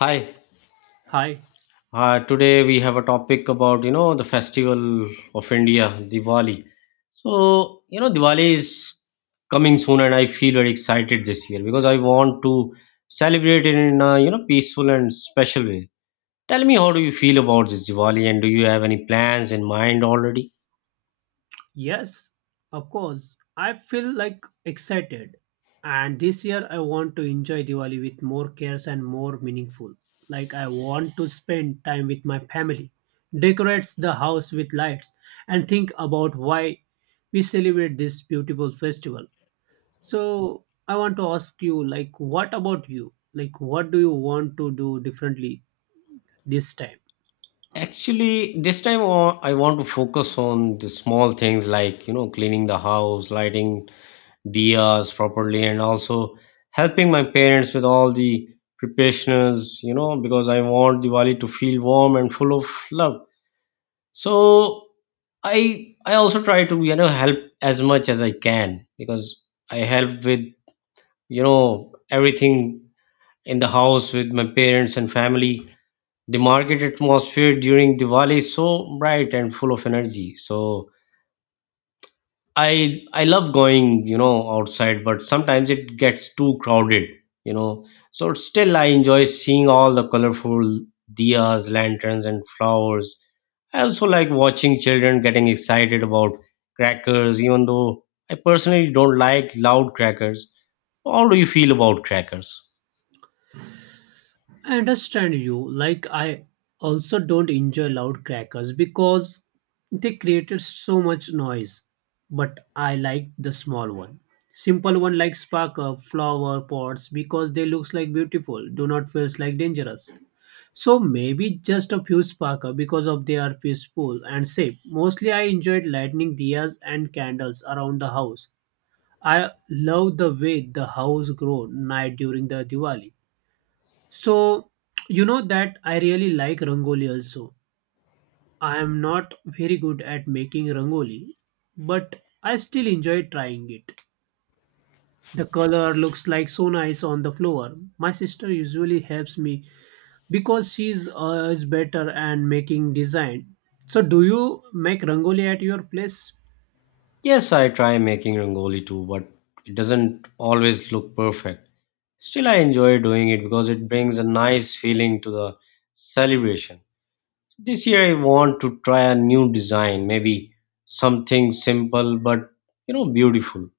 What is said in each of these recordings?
Hi, Hi. Today we have a topic about the festival of India, Diwali. So you know Diwali is coming soon, and I feel very excited this year because I want to celebrate it in a peaceful and special way. Tell me, how do you feel about this Diwali, and do you have any plans in mind already? Yes, of course. I feel like excited. And this year I want to enjoy Diwali with more cares and more meaningful. Like I want to spend time with my family, decorates the house with lights and think about why we celebrate this beautiful festival. So I want to ask you, like what about you? Like what do you want to do differently this time? Actually, this time I want to focus on the small things like cleaning the house, lighting diyas properly and also helping my parents with all the preparations, because I want Diwali to feel warm and full of love. So I also try to, help as much as I can because I help with, everything in the house with my parents and family. The market atmosphere during Diwali is so bright and full of energy. So I love going, outside, but sometimes it gets too crowded, you know. So still I enjoy seeing all the colorful diyas, lanterns and flowers. I also like watching children getting excited about crackers, even though I personally don't like loud crackers. How do you feel about crackers? I understand you. Like, I also don't enjoy loud crackers because they created so much noise. But I like the small one. Simple one like sparkler, flower pots because they looks like beautiful, do not feels like dangerous. So maybe just a few sparkler because of they are peaceful and safe. Mostly I enjoyed lighting diyas and candles around the house. I love the way the house grow night during the Diwali so, you know that I really like rangoli also. I am not very good at making rangoli, but I still enjoy trying it. The color looks like so nice on the floor. My sister usually helps me because she's is better and making design. So, do you make rangoli at your place? Yes, I try making rangoli too, but it doesn't always look perfect. Still I enjoy doing it because it brings a nice feeling to the celebration. This year I want to try a new design, maybe something simple but beautiful.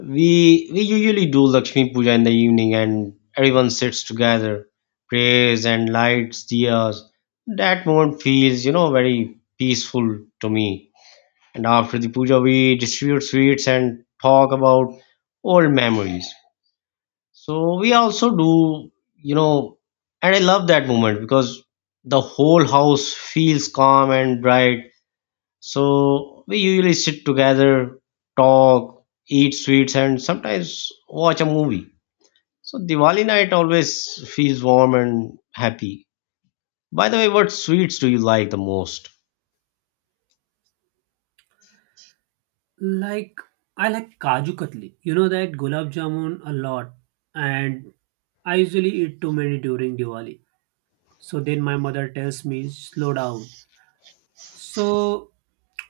We usually do Lakshmi Puja in the evening and everyone sits together, prays and lights diyas. That moment feels, very peaceful to me. And after the puja we distribute sweets and talk about old memories. So we also do, you know, and I love that moment because the whole house feels calm and bright. So we usually sit together, talk, eat sweets, and sometimes watch a movie. So Diwali night always feels warm and happy. By the way, what sweets do you like the most? Like I like kaju katli. You know that gulab jamun a lot, and I usually eat too many during Diwali. So then my mother tells me, slow down. So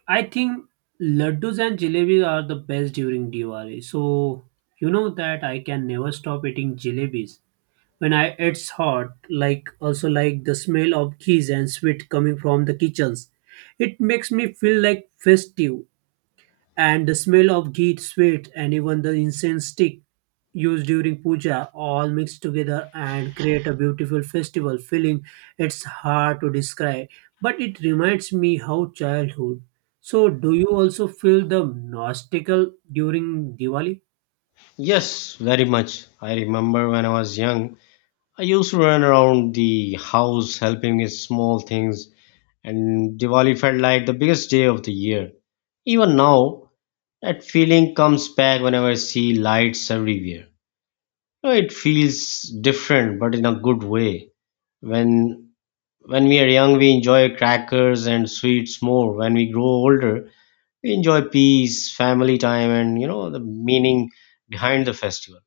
I think laddus and jalebi are the best during Diwali. So you know that I can never stop eating jalebis. When I it's hot, like also like the smell of ghee and sweet coming from the kitchens. It makes me feel like festive and the smell of ghee, sweat, and even the incense stick used during puja all mixed together and create a beautiful festival feeling. It's hard to describe, but it reminds me how childhood. So, do you also feel the nostical during Diwali? Yes, very much. I remember when I was young, I used to run around the house helping with small things and Diwali felt like the biggest day of the year. Even now, that feeling comes back whenever I see lights everywhere. It feels different, but in a good way. When when we are young, we enjoy crackers and sweets more. When we grow older, we enjoy peace, family time, and the meaning behind the festival.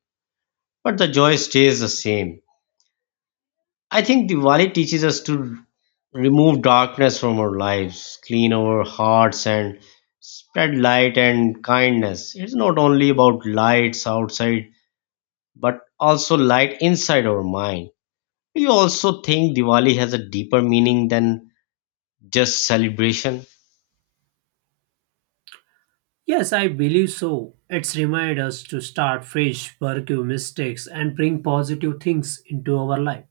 But the joy stays the same. I think Diwali teaches us to remove darkness from our lives, clean our hearts, and spread light and kindness. It's not only about lights outside, but also light inside our mind. Do you also think Diwali has a deeper meaning than just celebration? Yes, I believe so. It's remind us to start fresh, pursue mistakes, and bring positive things into our life.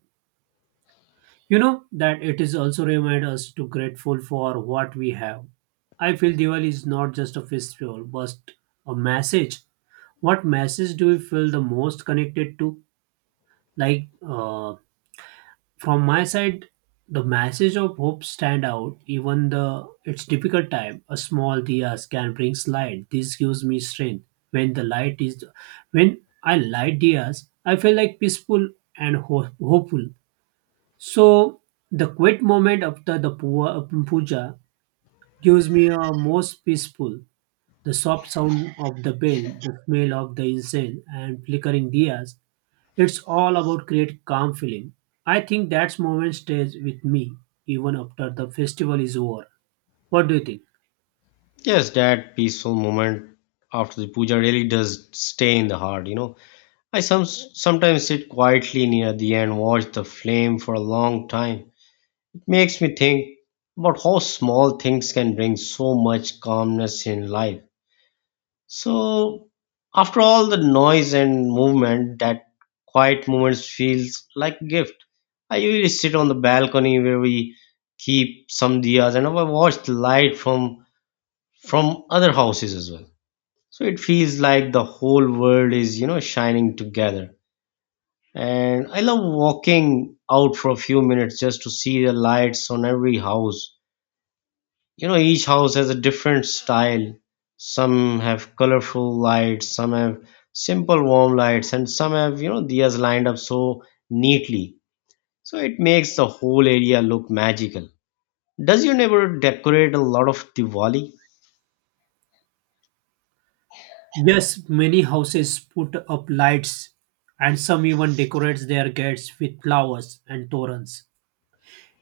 You know that it is also remind us to grateful for what we have. I feel Diwali is not just a festival, but a message. What message do you feel the most connected to? Like uh, from my side, the message of hope stand out. Even the it's difficult time, a small diyas can bring light. This gives me strength. When the light is, when I light diyas, I feel like peaceful and hopeful. So the quiet moment after the puja gives me a most peaceful. The soft sound of the bell, the smell of the incense, and flickering diyas. It's all about create calm feeling. I think that moment stays with me even after the festival is over. What do you think? Yes, that peaceful moment after the puja really does stay in the heart. Sometimes sit quietly near the end, watch the flame for a long time. Makes me think about how small things can bring so much calmness in life. So, after all the noise and movement, that quiet moments feels like a gift. I usually sit on the balcony where we keep some diyas and I watch the light from other houses as well. So it feels like the whole world is, shining together. And I love walking out for a few minutes just to see the lights on every house. Each house has a different style. Some have colorful lights, some have simple warm lights, and some have diyas lined up so neatly. So it makes the whole area look magical. Does your neighborhood decorate a lot of Diwali? Yes, many houses put up lights, and some even decorates their gates with flowers and torrents.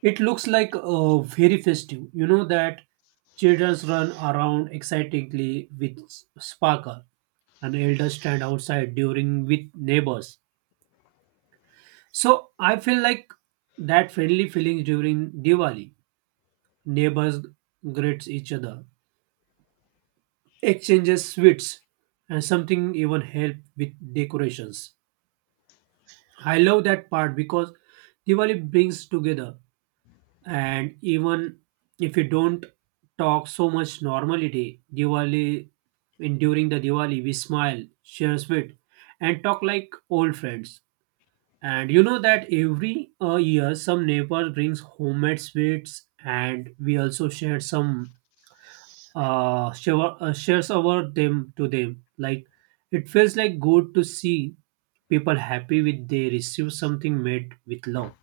It looks like very festive. You know that children run around excitedly with sparkle, and elders stand outside during with neighbors. So I feel like that friendly feeling during Diwali. Neighbors greets each other, exchanges sweets, and something even help with decorations. I love that part because Diwali brings together. And even if you don't talk so much normality, Diwali, in during the Diwali, we smile, share sweet, and talk like old friends. And you know that every year, some neighbor brings homemade sweets, and we also share some shares over them to them. Like it feels like good to see people happy with they receive something made with love.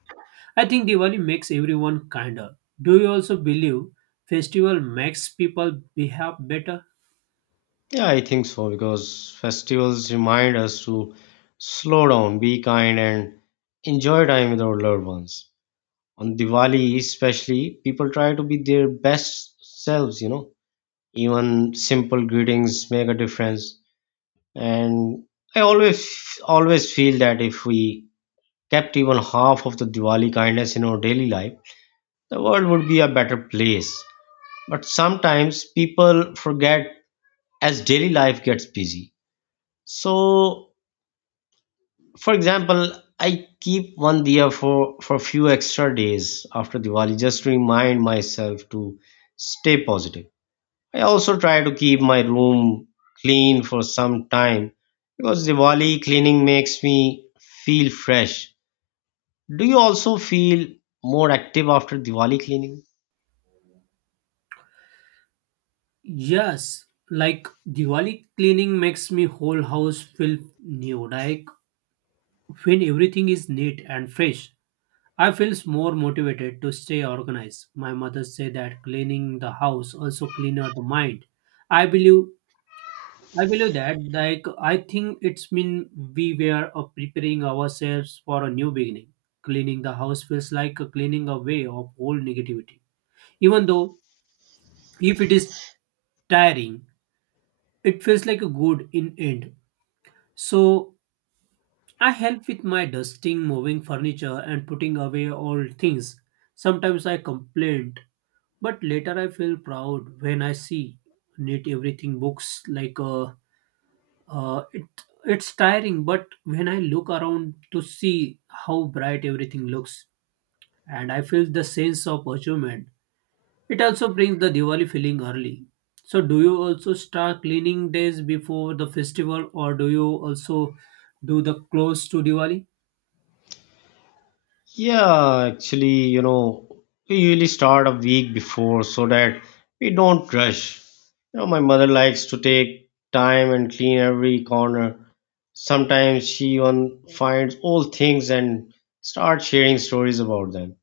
I think Diwali makes everyone kinder. Do you also believe festival makes people behave better? Yeah, I think so because festivals remind us to slow down, be kind, and enjoy time with our loved ones. On Diwali especially, people try to be their best selves. Even simple greetings make a difference. And I always feel that if we kept even half of the Diwali kindness in our daily life, the world would be a better place. But sometimes people forget as daily life gets busy. So, for example, I keep one diya for a few extra days after Diwali just to remind myself to stay positive. I also try to keep my room clean for some time because Diwali cleaning makes me feel fresh. Do you also feel more active after Diwali cleaning? Yes, like Diwali cleaning makes me whole house feel new. Like when everything is neat and fresh, I feel more motivated to stay organized. My mother say that cleaning the house also cleaner the mind. I believe I believe that. Like, I think it's mean we were preparing ourselves for a new beginning. Cleaning the house feels like a cleaning away of all negativity. Even though if it is tiring, it feels like a good in end. So I help with my dusting, moving furniture, and putting away all things. Sometimes I complain, but later I feel proud when I see neat everything books like a Uh, it it's tiring, but when I look around to see how bright everything looks, and I feel the sense of achievement, it also brings the Diwali feeling early. So, do you also start cleaning days before the festival, or do you also do the close to Diwali? Yeah, actually, we usually start a week before so that we don't rush. You know, my mother likes to take time and clean every corner. Sometimes she even finds old things and starts sharing stories about them.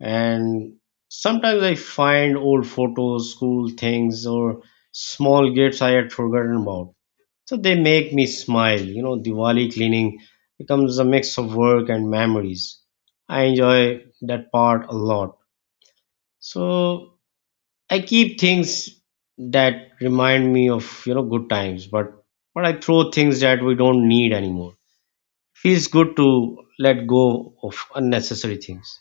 And sometimes I find old photos, school things, or small gifts I had forgotten about. So they make me smile. You know, Diwali cleaning becomes a mix of work and memories. I enjoy that part a lot. So I keep things that remind me of good times, but I throw things that we don't need anymore. Feels good to let go of unnecessary things.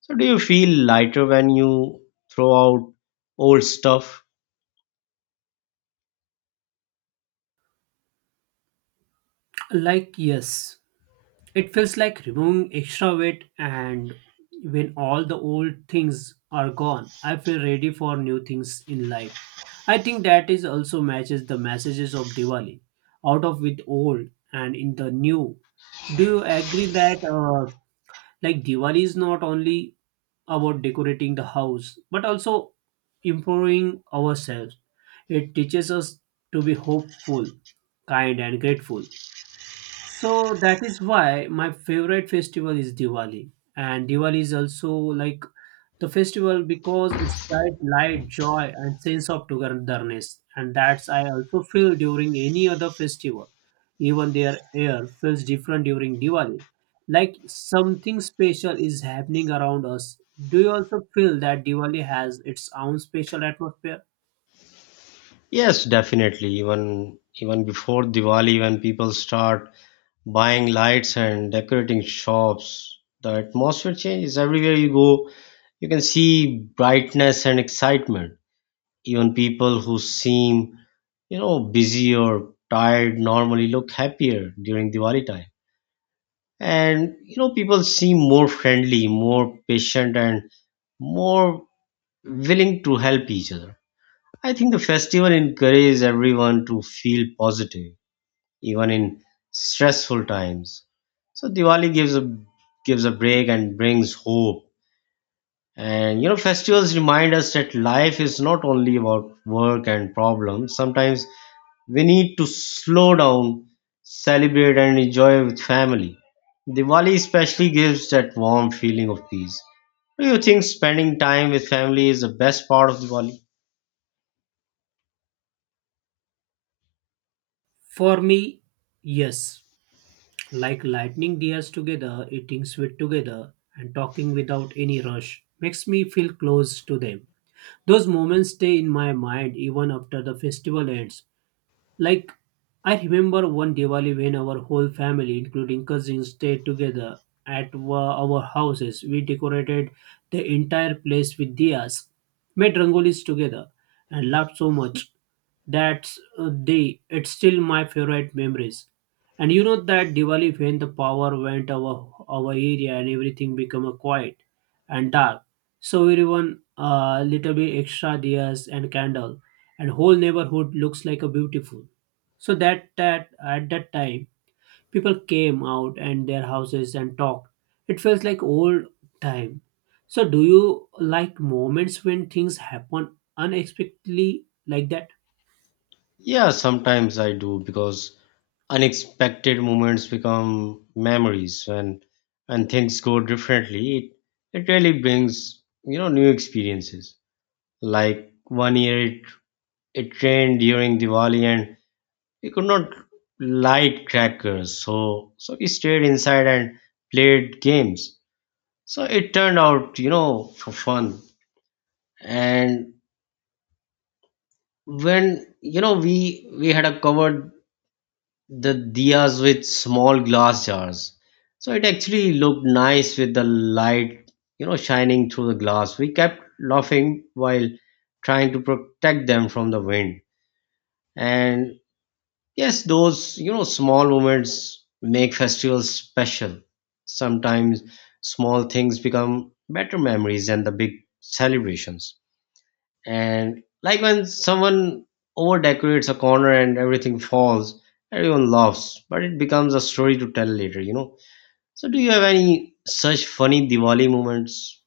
So, do you feel lighter when you throw out old stuff? Like, yes, it feels like removing extra weight, and when all the old things are gone, I feel ready for new things in life. I think that is also matches the messages of Diwali, out of with old and in the new. Do you agree that like Diwali is not only about decorating the house but also improving ourselves? It teaches us to be hopeful, kind, and grateful. So that is why my favorite festival is Diwali. And Diwali is also like the festival because it's bright light, joy, and sense of togetherness. And that's I also feel during any other festival. Even their air feels different during Diwali. Like something special is happening around us. Do you also feel that Diwali has its own special atmosphere? Yes, definitely. Even before Diwali, when people start buying lights and decorating shops, the atmosphere changes. Everywhere you go, you can see brightness and excitement. Even people who seem, busy or tired normally look happier during Diwali time. And people seem more friendly, more patient, and more willing to help each other. I think the festival encourages everyone to feel positive, even in stressful times. So Diwali gives a break and brings hope. And festivals remind us that life is not only about work and problems. Sometimes we need to slow down, celebrate, and enjoy with family. Diwali especially gives that warm feeling of peace. Do you think spending time with family is the best part of Diwali? For me, yes. Like lighting dias together, eating sweet together, and talking without any rush makes me feel close to them. Those moments stay in my mind even after the festival ends. Like, I remember one Diwali when our whole family, including cousins, stayed together at our houses. We decorated the entire place with diyas, made rangolis together, and laughed so much. That's the it's still my favorite memories. And you know that Diwali when the power went our area and everything became a quiet and dark. So everyone little bit extra diyas and candle, and whole neighborhood looks like a beautiful. So that at that time, people came out and their houses and talked. It feels like old time. So do you like moments when things happen unexpectedly like that? Yeah, sometimes I do because unexpected moments become memories when and things go differently. It really brings, new experiences. Like one year it rained during Diwali and we could not light crackers. So we stayed inside and played games. So it turned out, for fun. And when, we had a covered the diyas with small glass jars. So it actually looked nice with the light, shining through the glass. We kept laughing while trying to protect them from the wind. And yes, those, small moments make festivals special. Sometimes small things become better memories than the big celebrations. And like when someone over decorates a corner and everything falls, everyone laughs, but it becomes a story to tell later. So, do you have any such funny Diwali moments?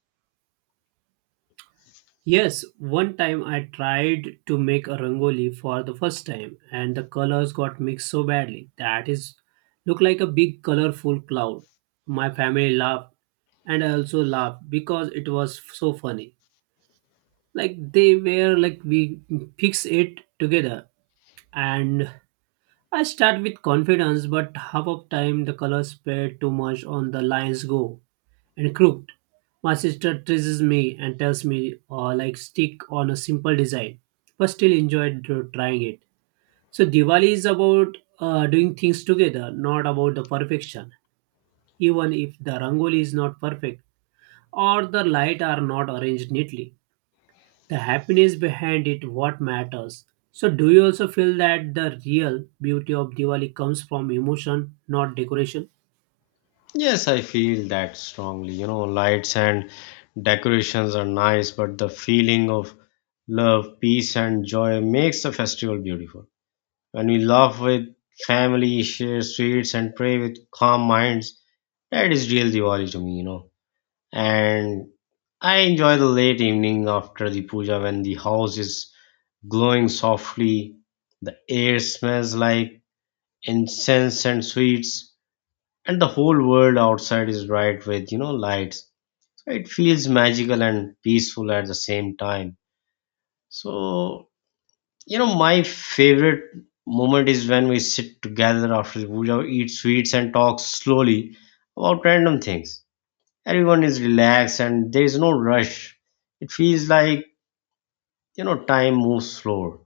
Yes, one time I tried to make a rangoli for the first time and the colors got mixed so badly that is looked like a big colorful cloud. My family laughed and I also laughed because it was so funny. Like they were like we fix it together, and I start with confidence but half of time the colors spread too much on the lines go and crooked. My sister teases me and tells me, like stick on a simple design but still enjoyed trying it. So Diwali is about, doing things together not about the perfection. Even if the rangoli is not perfect or the light are not arranged neatly, the happiness behind it what matters. So do you also feel that the real beauty of Diwali comes from emotion not decoration? Yes, I feel that strongly. You know, lights and decorations are nice, but the feeling of love, peace, and joy makes the festival beautiful. When we laugh with family, share sweets, and pray with calm minds, that is real Diwali to me. And I enjoy the late evening after the puja when the house is glowing softly, the air smells like incense and sweets, and the whole world outside is bright with, lights. So it feels magical and peaceful at the same time. So, my favorite moment is when we sit together after the puja, eat sweets, and talk slowly about random things. Everyone is relaxed and there is no rush. It feels like time moves slower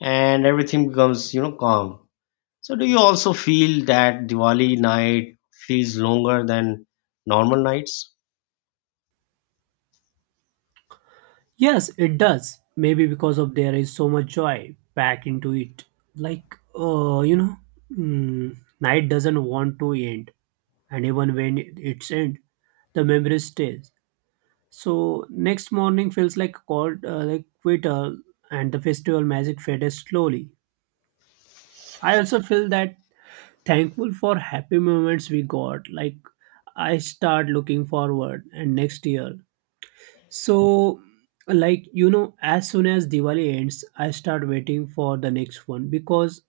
and everything becomes calm. So do you also feel that Diwali night feels longer than normal nights? Yes it does, maybe because of there is so much joy packed into it. like uh you know mm, night doesn't want to end, and even when it's end the memory stays. So next morning feels like cold, like quitter, and the festival magic fades slowly. I also feel that thankful for happy moments we got. Like I start looking forward and next year. So, like you know as soon as Diwali ends I start waiting for the next one because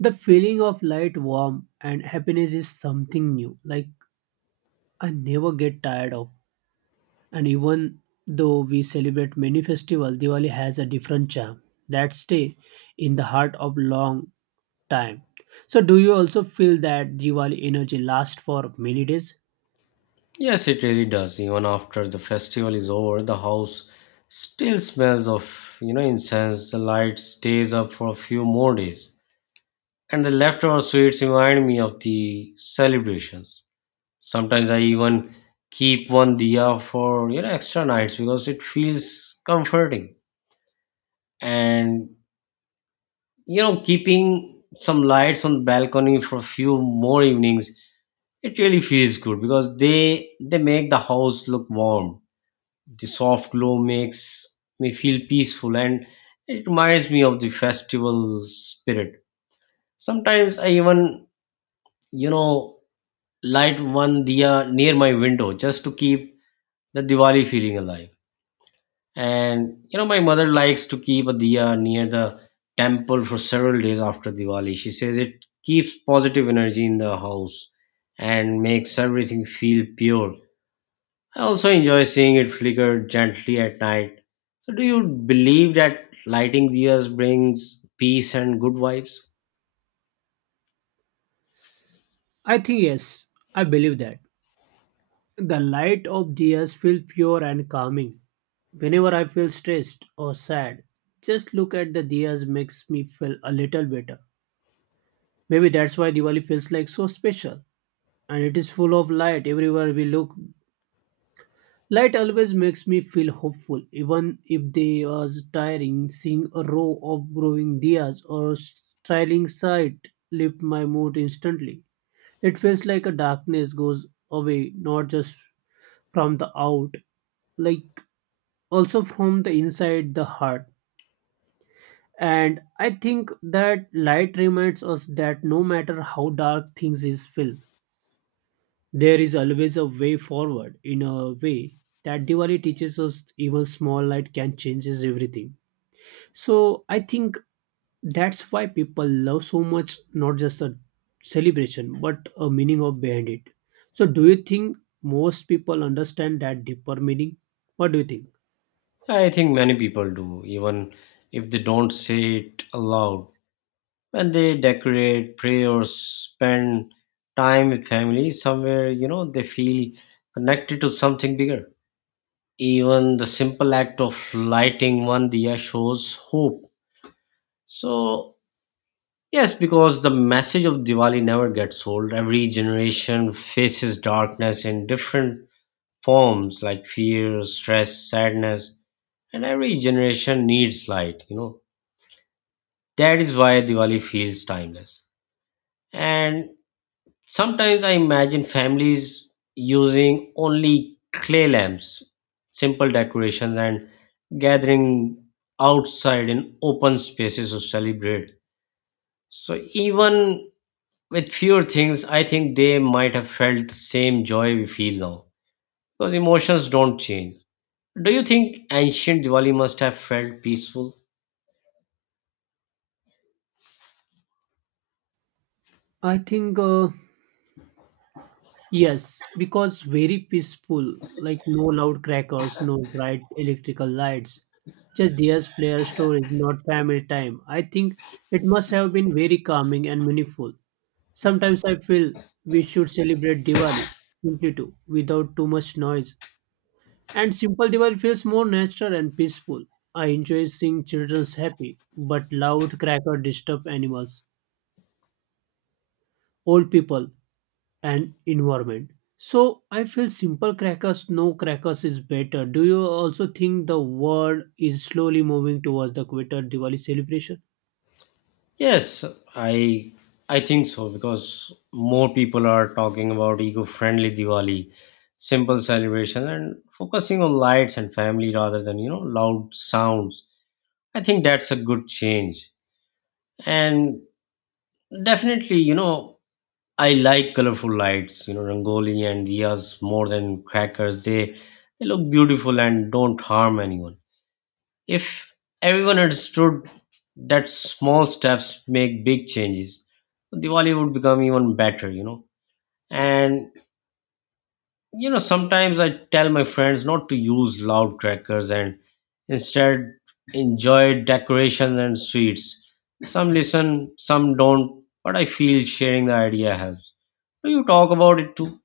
the feeling of light warm and happiness is something new. Like I never get tired of. And even though we celebrate many festivals, Diwali has a different charm that stay in the heart of long time. So, do you also feel that Diwali energy lasts for many days? Yes, it really does. Even after the festival is over, the house still smells of incense, the light stays up for a few more days, and the leftover sweets remind me of the celebrations. Sometimes I even keep one diya for extra nights because it feels comforting. And keeping some lights on balcony for a few more evenings, it really feels good because they make the house look warm. The soft glow makes me feel peaceful and it reminds me of the festival spirit. Sometimes I even you know light one diya near my window just to keep the Diwali feeling alive. And you know, my mother likes to keep a diya near the temple for several days after Diwali. She says it keeps positive energy in the house and makes everything feel pure. I also enjoy seeing it flicker gently at night. So, do you believe that lighting diyas brings peace and good vibes? I think yes, I believe that. The light of diyas feels pure and calming. Whenever I feel stressed or sad, just look at the diyas makes me feel a little better. Maybe that's why Diwali feels like so special. And it is full of light everywhere we look. Light always makes me feel hopeful, even if they was tiring. Seeing a row of growing dias or styling sight lift my mood instantly. It feels like a darkness goes away, not just from the out, like also from the inside the heart. And I think that light reminds us that no matter how dark things is feel, there is always a way forward in a way that Diwali teaches us even small light can changes everything. So I think that's why people love so much not just a celebration but a meaning of behind it. So do you think most people understand that deeper meaning? What do you think? I think many people do, even if they don't say it aloud. When they decorate, pray, or spend time with family somewhere, they feel connected to something bigger. Even the simple act of lighting one diya shows hope. So, yes, because the message of Diwali never gets old. Every generation faces darkness in different forms like fear, stress, sadness, and every generation needs light. That is why Diwali feels timeless. And sometimes I imagine families using only clay lamps, simple decorations, and gathering outside in open spaces to celebrate. So, even with fewer things, I think they might have felt the same joy we feel now because emotions don't change. Do you think ancient Diwali must have felt peaceful? I think yes because very peaceful, like no loud crackers, no bright electrical lights, just theirs player stories, not family time. I think it must have been very calming and meaningful. Sometimes I feel we should celebrate Diwali simply too, without too much noise. And simple Diwali feels more natural and peaceful. I enjoy seeing children happy, but loud cracker disturb animals, old people, and environment. So I feel simple crackers, no crackers is better. Do you also think the world is slowly moving towards the quitter Diwali celebration? Yes, I I think so because more people are talking about eco-friendly Diwali, simple celebration and focusing on lights and family rather than, loud sounds. I think that's a good change. And definitely, I like colorful lights, rangoli and diyas more than crackers. They look beautiful and don't harm anyone. If everyone understood that small steps make big changes, Diwali would become even better. And sometimes I tell my friends not to use loud crackers and instead enjoy decorations and sweets. Some listen, some don't, but I feel sharing the idea helps. Do you talk about it too?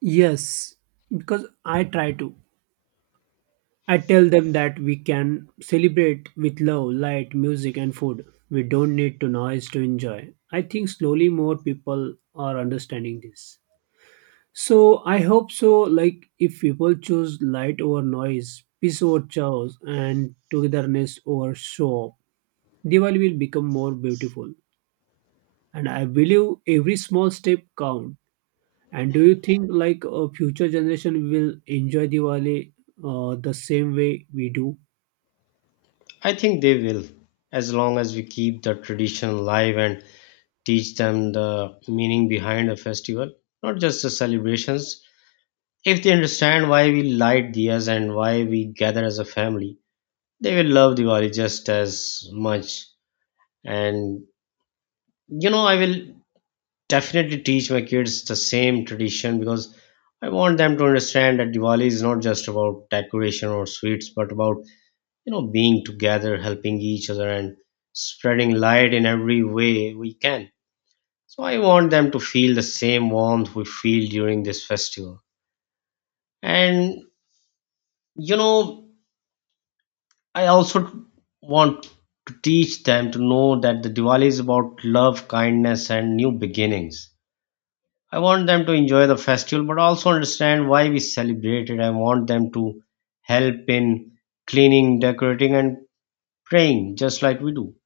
Yes, because I try to. I tell them that we can celebrate with love, light, music, and food. We don't need to noise to enjoy. I think slowly more people are understanding this. So I hope so. Like if people choose light over noise, peace over chaos, and togetherness over show off, Diwali will become more beautiful. And I believe every small step count. And do you think like a future generation will enjoy Diwali the same way we do? I think they will, as long as we keep the tradition alive and teach them the meaning behind a festival, not just the celebrations. If they understand why we light diyas and why we gather as a family, they will love Diwali just as much. And I will definitely teach my kids the same tradition because I want them to understand that Diwali is not just about decoration or sweets, but about being together, helping each other, and spreading light in every way we can. So I want them to feel the same warmth we feel during this festival. And you know, I also want to teach them to know that the Diwali is about love, kindness, and new beginnings. I want them to enjoy the festival but also understand why we celebrate it. I want them to help in cleaning, decorating, and praying just like we do.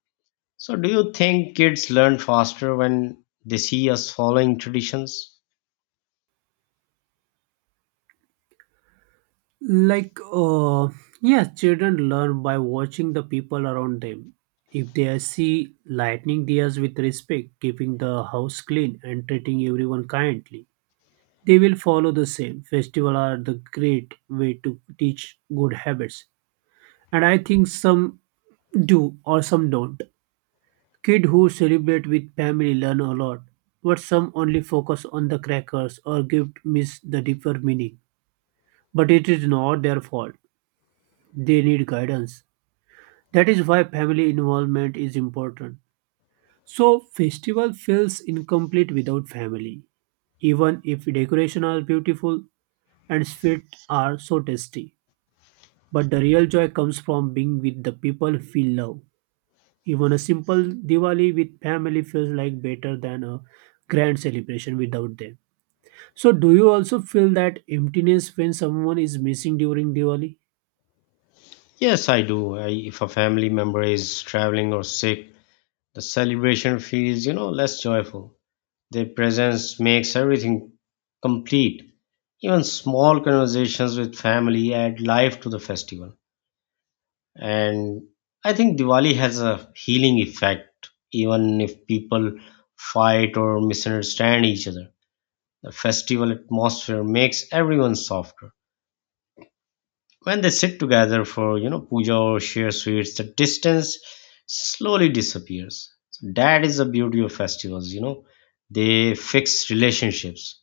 So, do you think kids learn faster when they see us following traditions? Like uh, yeah. Children learn by watching the people around them. If they see lightning diyas with respect, keeping the house clean and treating everyone kindly they will follow the same. Festival are the great way to teach good habits. And I think some do or some don't. Kid who celebrate with family learn a lot, but some only focus on the crackers or gift miss the deeper meaning. But it is not their fault. They need guidance. That is why family involvement is important. So festival feels incomplete without family, even if decoration are beautiful and sweets are so tasty. But the real joy comes from being with the people who feel love. Even a simple Diwali with family feels like better than a grand celebration without them. So, do you also feel that emptiness when someone is missing during Diwali? Yes, I do. If a family member is traveling or sick, the celebration feels, less joyful. Their presence makes everything complete. Even small conversations with family add life to the festival. And I think Diwali has a healing effect, even if people fight or misunderstand each other. The festival atmosphere makes everyone softer. When they sit together for, puja or share sweets, the distance slowly disappears. So that is the beauty of festivals. They fix relationships.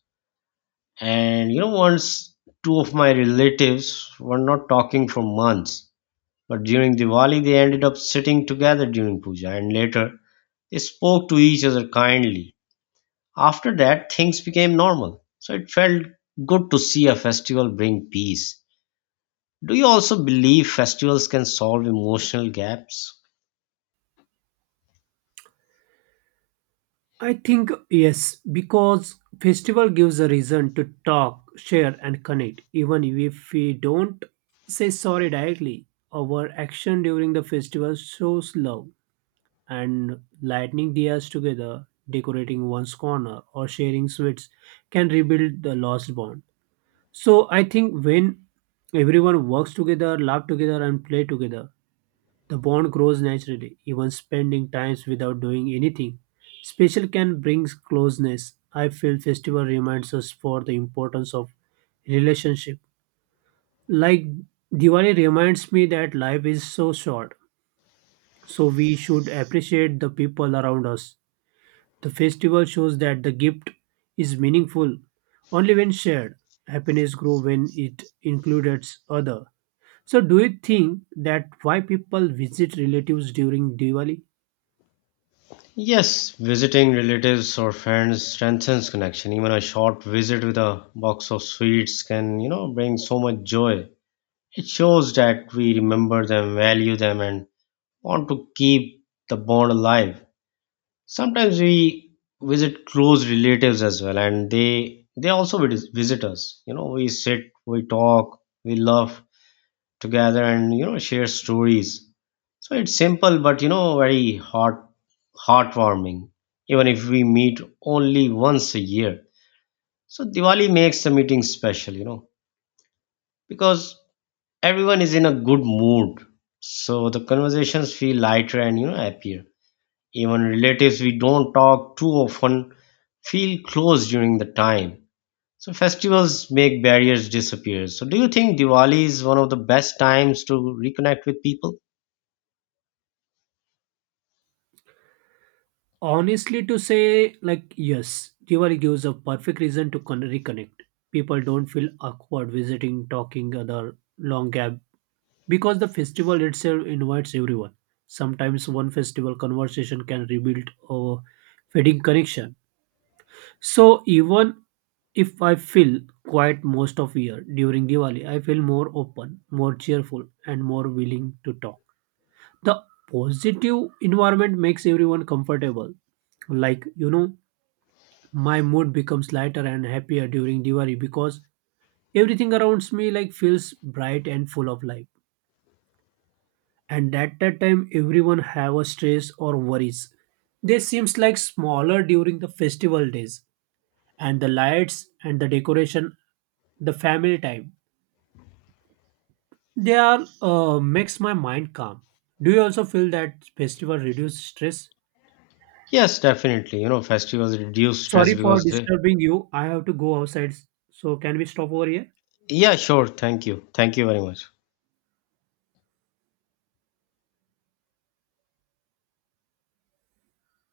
And once two of my relatives were not talking for months, but during Diwali, they ended up sitting together during puja. And later, they spoke to each other kindly. After that, things became normal. So it felt good to see a festival bring peace. Do you also believe festivals can solve emotional gaps? I think yes, because festival gives a reason to talk, share, and connect. Even if we don't say sorry directly, our action during the festival shows love. And lighting diyas together, decorating one's corner, or sharing sweets can rebuild the lost bond. So I think when everyone works together, laugh together, and play together, the bond grows naturally. Even spending times without doing anything special can bring closeness. I feel festival reminds us for the importance of relationship. Like Diwali reminds me that life is so short, so we should appreciate the people around us. The festival shows that the gift is meaningful only when shared. Happiness grows when it includes other. So do you think that why people visit relatives during Diwali? Yes, visiting relatives or friends strengthens connection. Even a short visit with a box of sweets can, bring so much joy. It shows that we remember them, value them, and want to keep the bond alive. Sometimes we visit close relatives as well, and they also visit us. We sit, we talk, we laugh, together and share stories. So it's simple but very heartwarming, even if we meet only once a year. So Diwali makes the meeting special, because everyone is in a good mood, so the conversations feel lighter and happier. Even relatives we don't talk too often feel close during the time. So festivals make barriers disappear. So do you think Diwali is one of the best times to reconnect with people? Honestly to say like yes, Diwali gives a perfect reason to reconnect. People don't feel awkward visiting, talking other long gap because the festival itself invites everyone. Sometimes one festival conversation can rebuild a fading connection. So even if I feel quiet most of year during Diwali, I feel more open, more cheerful, and more willing to talk. The positive environment makes everyone comfortable. Like you know, my mood becomes lighter and happier during Diwali because everything around me like feels bright and full of life. And at that time, everyone have a stress or worries. They seems like smaller during the festival days and the lights and the decoration the family time they are makes my mind calm. Do you also feel that festival reduce stress? Yes, definitely. Festivals reduce stress Sorry for because they. disturbing you, I have to go outside, so can we stop over here? Yeah, sure. Thank you. Thank you very much.